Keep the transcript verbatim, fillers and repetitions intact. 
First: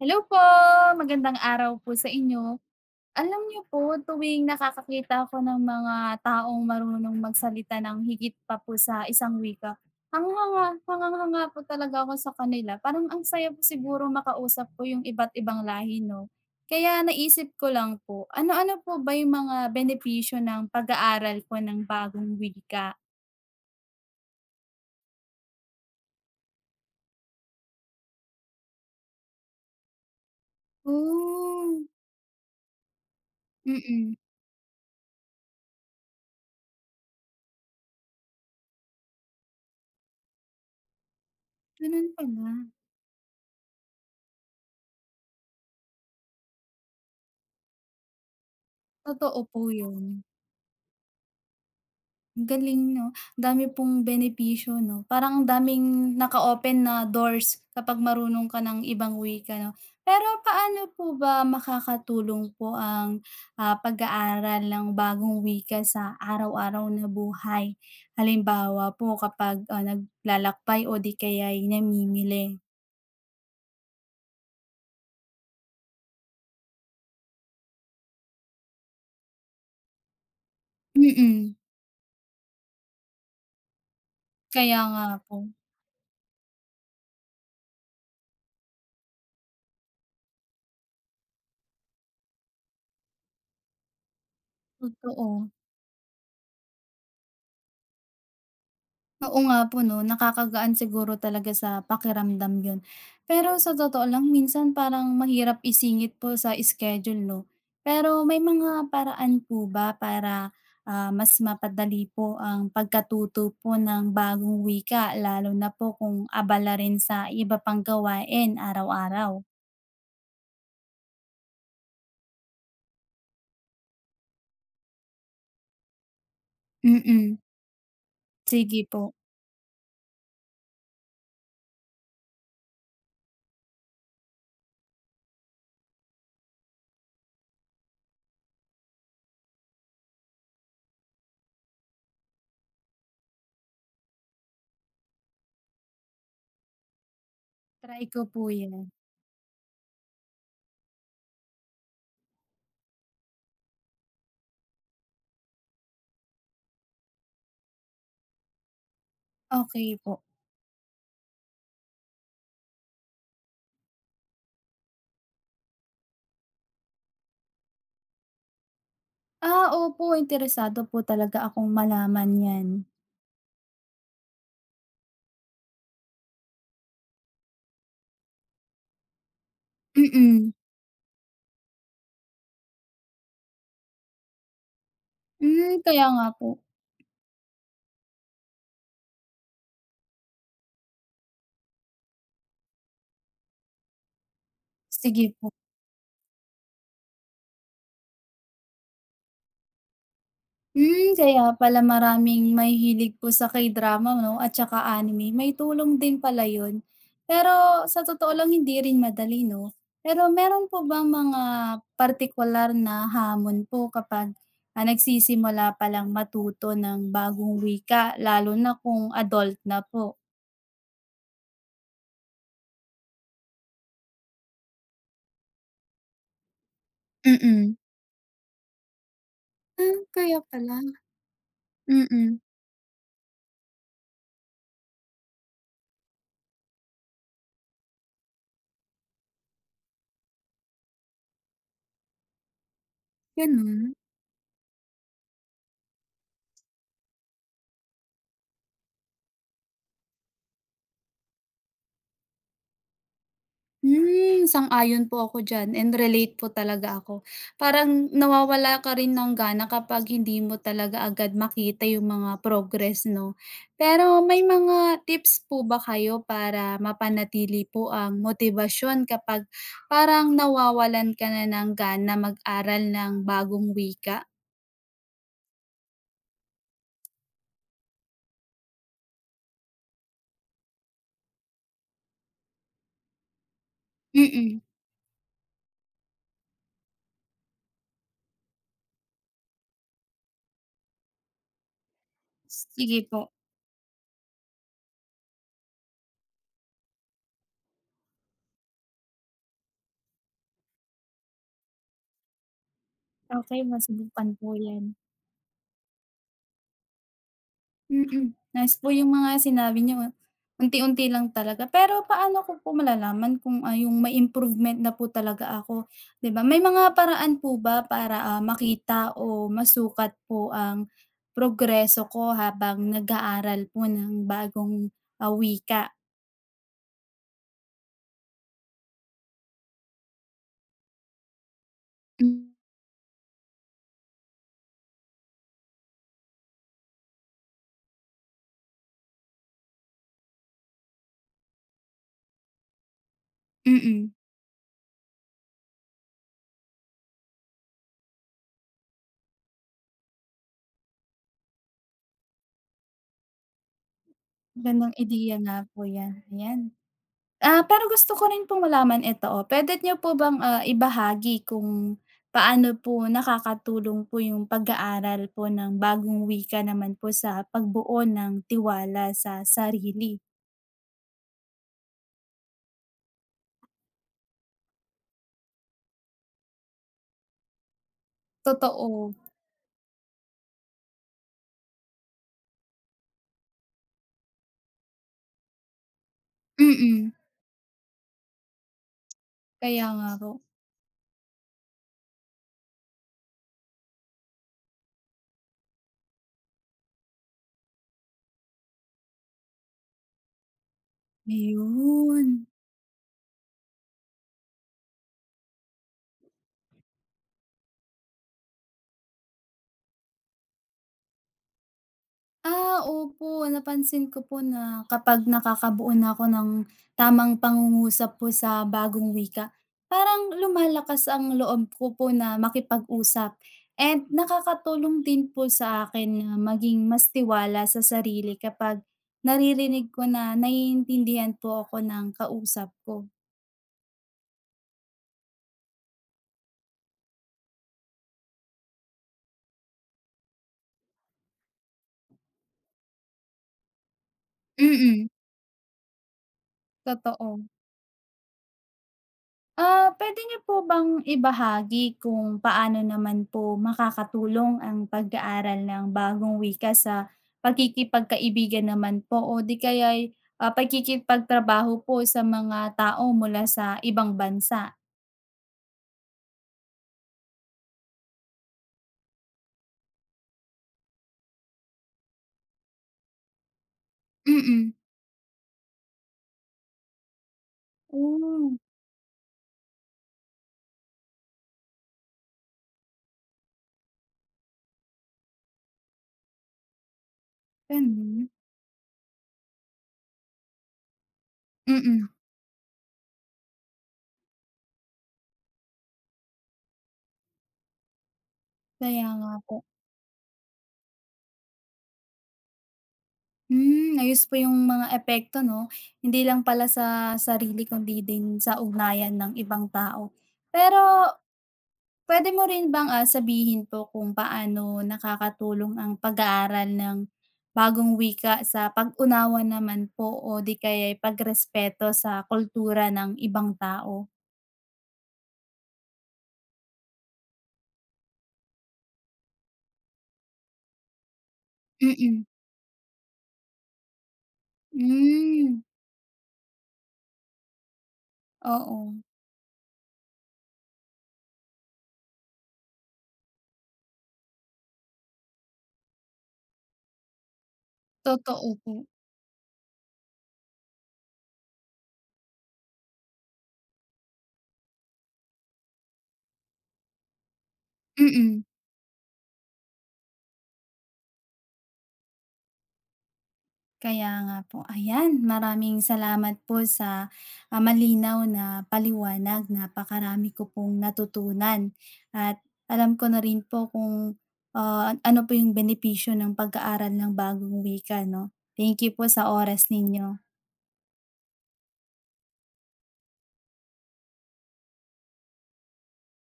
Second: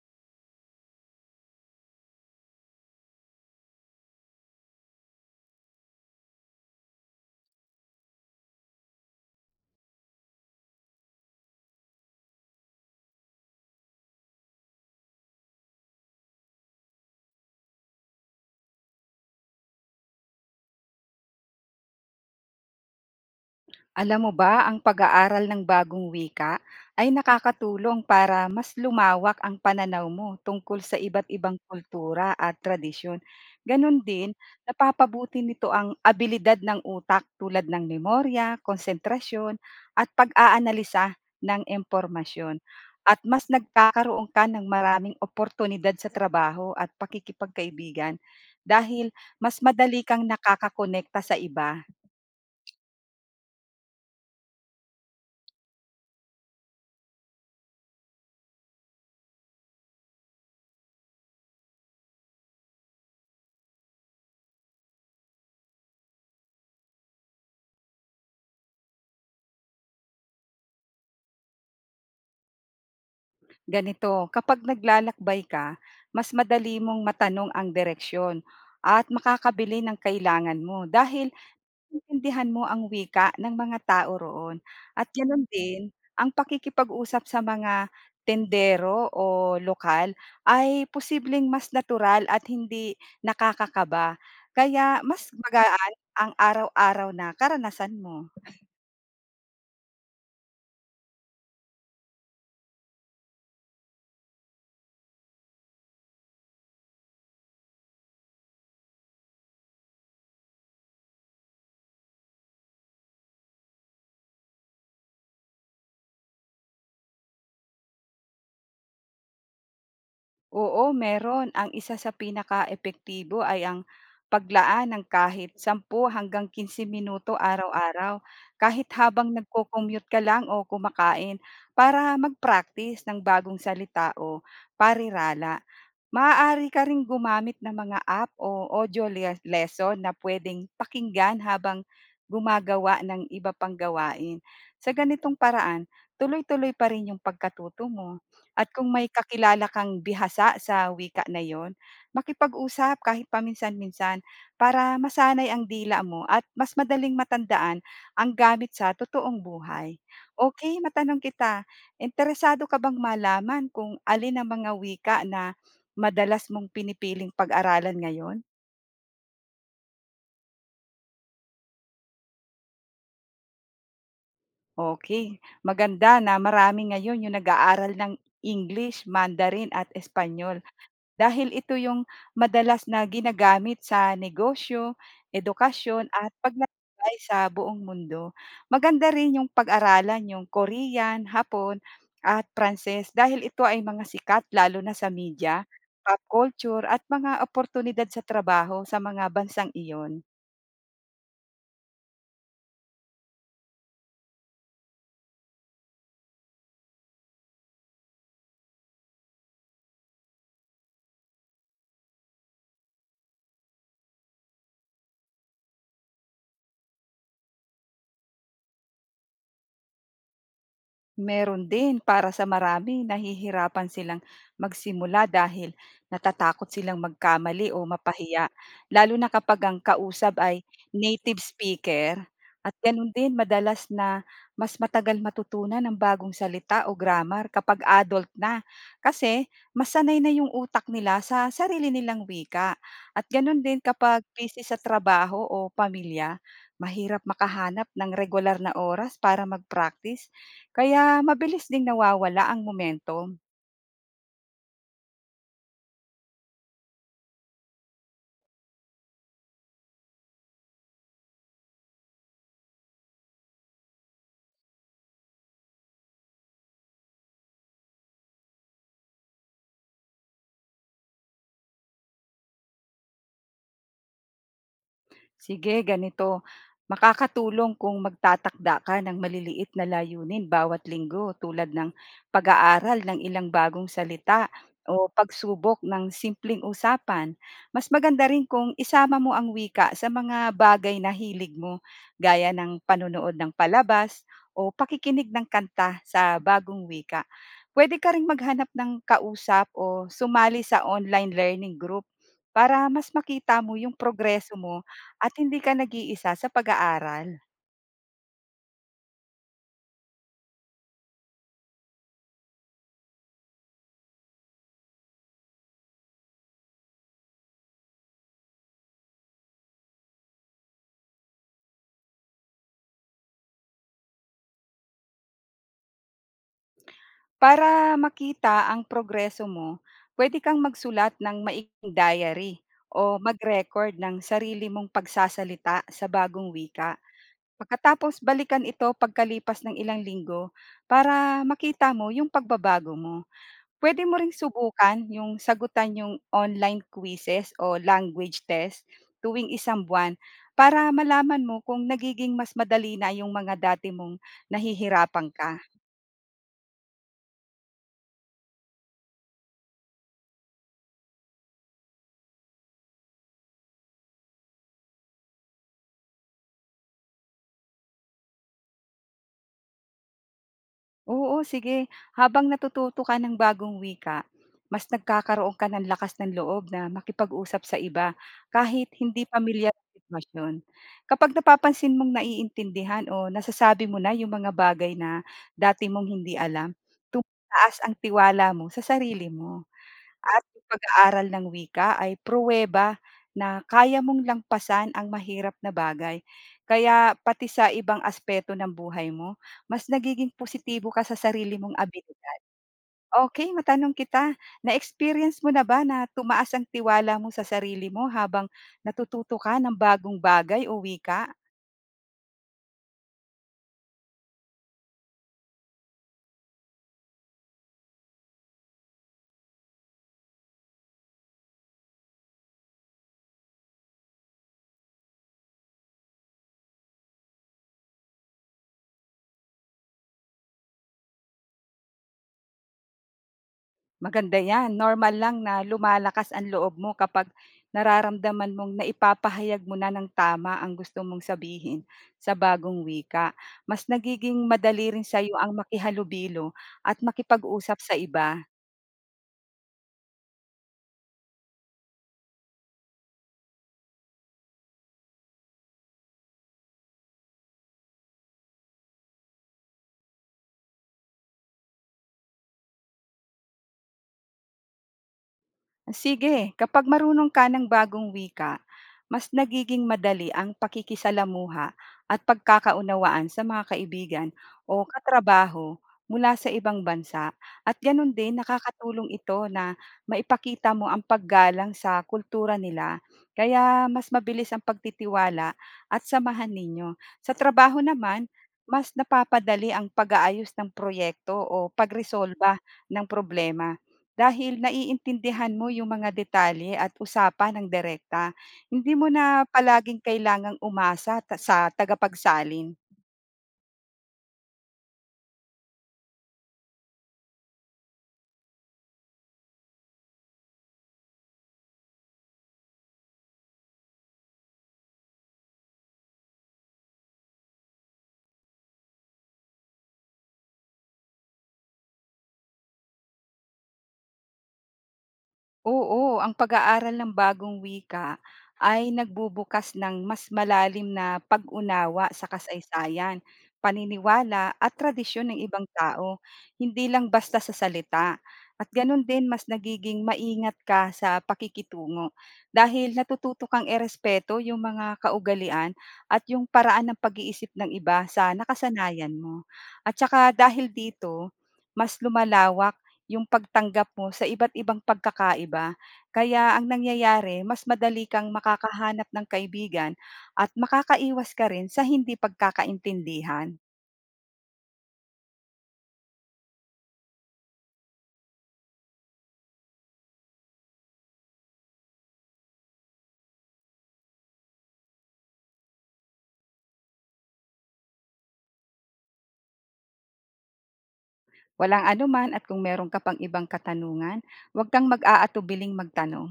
Hello po, magandang araw po sa inyo. Alam niyo po, tuwing nakakakita ako ng mga taong marunong magsalita ng higit pa po sa isang wika, hanghanga, hanganghanga po talaga ako sa kanila. Parang ang saya po siguro makausap po yung iba't ibang lahi, no? Kaya naisip ko lang po, ano-ano po ba yung mga benepisyo ng pag-aaral po ng bagong wika? Alam mo ba, ang pag-aaral ng bagong wika ay nakakatulong para mas lumawak ang pananaw mo tungkol sa iba't ibang Oh, kultura at tradisyon. Ganon mm. din, napapabuti nito ang abilidad ng utak tulad ng memorya, konsentrasyon, at pag-aanalisa ng Ganun pala. impormasyon. At mas nagkakaroon ka ng maraming oportunidad sa trabaho at pakikipagkaibigan dahil Totoo mas po madali yun. kang nakakakonekta sa iba. Ang galing 'no, dami pong benepisyo 'no, parang ang daming naka-open na doors kapag marunong ka ng ibang wika 'no. Pero paano po ba makakatulong po ang, ah, pag-aaral ng bagong wika sa araw-araw na buhay? Halimbawa po kapag, ah, naglalakbay o di kaya'y namimili. Ganito, kapag naglalakbay ka, mas madali mong matanong ang direksyon at makakabili ng kailangan mo dahil Mm, intindihan mo ang wika ng mga tao roon. kaya nga At po, ganoon din, ang pakikipag-usap sa mga tendero o lokal ay posibleng mas natural at hindi nakakakaba. Kaya mas totoo. magaan ang araw-araw na karanasan mo. Oo nga po 'no, nakakagaan siguro talaga sa pakiramdam yun. Pero sa totoo lang minsan parang mahirap isingit po sa schedule 'no. Pero may mga paraan po ba para, ah, mas mapadali po ang pagkatuto po ng bagong wika lalo na po kung abala rin sa iba pang gawain araw-araw? Oo, meron. Ang isa sa pinaka epektibo ay ang paglaan ng kahit sampu hanggang kinse Mm, minuto araw-araw, sige kahit po. habang nagko-commute ka lang o kumakain, para mag-practice ng bagong salita o parirala. Maaari ka ring gumamit ng mga app o audio les lesson na puwedeng pakinggan habang gumagawa ng iba pang gawain. Sa ganitong paraan, tuloy-tuloy pa rin yung pagkatuto Try ko mo. po At yan. kung may kakilala kang bihasa sa wika na yon, makipag-usap kahit paminsan-minsan para masanay ang dila mo at mas madaling matandaan ang gamit sa totoong Okey buhay. po. Okay, matanong kita, interesado ka bang malaman kung alin ang mga wika na madalas mong pinipiling pag-aralan ngayon? Ah, opo, interesado po talaga akong malaman yan. Okay, maganda na marami ngayon yung nag-aaral ng English, Mandarin at Mm. Espanyol dahil ito yung madalas na ginagamit sa negosyo, Hmm, kaya edukasyon nga at po. paglalakbay sa buong mundo. Maganda rin yung pag-aralan yung Korean, Hapon at Pranses dahil ito ay mga sikat lalo na sa Sige po. media, pop culture at mga oportunidad sa trabaho sa mga bansang iyon. Hmm, kaya pala maraming mahihilig po sa K-drama 'no at saka anime. May tulong din pala yun. Pero sa totoo lang hindi rin madali 'no? Pero meron po bang mga partikular na hamon po kapag, ah, nagsisimula palang matuto ng bagong wika lalo na kung adult na po? Meron din, para sa marami, nahihirapan silang magsimula dahil natatakot silang magkamali Mm. o mapahiya, lalo na kapag ang Ah, kaya kausap ay pala. native speaker. Mm, At gano'n din, madalas na mas matagal matutunan ng bagong salita o grammar kapag adult na, kasi masanay na yung utak nila sa sarili nilang wika. At gano'n din, ganun. kapag busy sa trabaho o pamilya, mahirap makahanap ng regular na oras para mag-practice, kaya mabilis ding nawawala ang momentum. Hmm, sang-ayon po ako diyan and relate po talaga ako. Parang nawawala ka rin ng gana kapag hindi mo talaga agad makita yung mga progress 'no. Pero may mga tips po ba kayo para mapanatili po ang motibasyon kapag parang nawawalan ka na ng gana mag-aral ng bagong wika? Sige, ganito. Makakatulong kung magtatakda ka ng maliliit na layunin bawat linggo, tulad ng pag-aaral ng ilang bagong salita Mm, o pagsubok ng simpleng usapan. Mas maganda rin kung isama mo ang wika sa mga bagay na hilig mo, gaya ng sige po. panonood ng palabas o pakikinig ng kanta sa bagong wika. Pwede ka rin maghanap ng kausap o sumali sa online learning group para mas makita Okay, mo yung masubukan progreso po mo yan. at hindi ka nag-iisa sa pag-aaral. Mm, nice po yung mga sinabi niyo, ah. Unti-unti lang talaga. Pero paano ko po malalaman kung, ah, yung may improvement na po talaga ako, 'di ba? May mga paraan po ba para, ah, makita o masukat po ang progreso ko habang nag-aaral po ng bagong, ah, wika? Para makita ang progreso mo, pwede kang magsulat ng maiksing diary o mag-record ng sarili mong pagsasalita sa bagong wika. Pagkatapos, balikan ito pagkalipas ng ilang linggo para makita mo yung pagbabago mo. Pwede Mm, mo ring subukan yung sagutan yung online quizzes o language test tuwing isang buwan para malaman mo kung nagiging mas madali na yung mga dati mong ganong nahihirapan ideya nga ka. po 'yan, ayan. Ah, pero gusto ko rin pong malaman ito, puwede niyo po bang, ah, ibahagi kung paano po nakakatulong po yung pag-aaral po ng bagong wika naman po sa pagbuo ng tiwala sa sarili? Oo, sige. Habang natututo ka ng bagong wika, mas nagkakaroon ka ng lakas ng loob na makipag-usap sa iba kahit Totoo, hindi pamilyar ang sitwasyon. Kapag napapansin mong naiintindihan o nasasabi mo na yung mga bagay na dati mong hindi alam, mm. tumataas ang tiwala mo sa sarili mo. Kaya nga po. At yung pag-aaral ng wika ay pruweba na kaya mong lang pasan ang mahirap na bagay. Kaya pati sa ibang aspeto ng buhay mo, mas nagiging positibo ka sa sarili mong abilidad. Ayun. Okay, matanong kita, na-experience mo na ba na tumaas ang tiwala mo sa sarili mo habang natututo ka ng bagong bagay o wika? Ah, opo. Napansin ko po na kapag nakakabuo na ako ng tamang pangungusap po sa bagong wika, parang lumalakas ang loob ko po na makipag-usap. And nakakatulong din po sa akin na maging mas tiwala sa sarili kapag naririnig ko na naiintindihan po ako ng kausap ko. Maganda 'yan, normal lang na lumalakas ang loob mo kapag nararamdaman mong naipapahayag mo na ng tama ang gusto mong sabihin sa bagong wika. Mas nagiging madali rin Mm, sa'yo ang makihalubilo at totoo. makipag-usap sa iba. Ah, puwede niyo po bang ibahagi kung paano naman po makakatulong ang pag-aaral ng bagong wika sa pagkikipagkaibigan naman po o di kaya ah, pakikipagtrabaho po sa mga tao mula sa ibang bansa? Sige, kapag marunong ka ng bagong wika, mas nagiging madali ang pakikisalamuha at pagkakaunawaan sa mga kaibigan Mm. o katrabaho mula sa ibang bansa. At ganun din, Oh, nakakatulong ito na maipakita mo ang paggalang sa kultura nila, kaya mas mabilis ang pagtitiwala at samahan ninyo. Sa trabaho gano'n? naman, mas napapadali ang pag-aayos ng proyekto o Mm, pagresolba ng problema dahil naiintindihan mo yung mga detalye at usapan ng direkta, hindi kaya mo nga na po. palaging kailangang umasa ta sa tagapagsalin. Hmm, ayos po yung mga epekto 'no? Hindi lang pala sa sarili kundi din sa ugnayan ng ibang tao. Pero puwede mo rin bang, ah, sabihin po kung paano nakakatulong ang pag-aaral ng bagong wika sa pag-unawa naman po o di kaya pagrespeto sa kultura ng ibang tao? Oo, ang pag-aaral ng bagong wika ay nagbubukas ng mas malalim na pag-unawa Mm-mm. sa kasaysayan, paniniwala at tradisyon ng Mm. Hmm, ibang tao, hindi lang basta sa salita. At oo. ganun din, mas nagiging maingat ka sa pakikitungo dahil natututo kang erespeto yung mga kaugalian at yung paraan ng pag-iisip ng iba sa Totoo po. nakasanayan mo. At saka dahil dito, mas lumalawak yung pagtanggap mo sa iba't ibang pagkakaiba. Kaya ang nangyayari, mas madali kang Mm. makakahanap ng kaibigan at makakaiwas ka rin sa hindi pagkakaintindihan. Kaya nga po. Ayan, maraming salamat po sa, ah, malinaw na paliwanag. Napakarami ko pong natutunan at alam ko na rin po kung, ah, ano po yung benepisyo ng pag-aaral ng bagong wika 'no. Thank you po sa oras ninyo. Walang anuman, at kung meron ka pang ibang katanungan, huwag kang mag-aatubiling magtanong.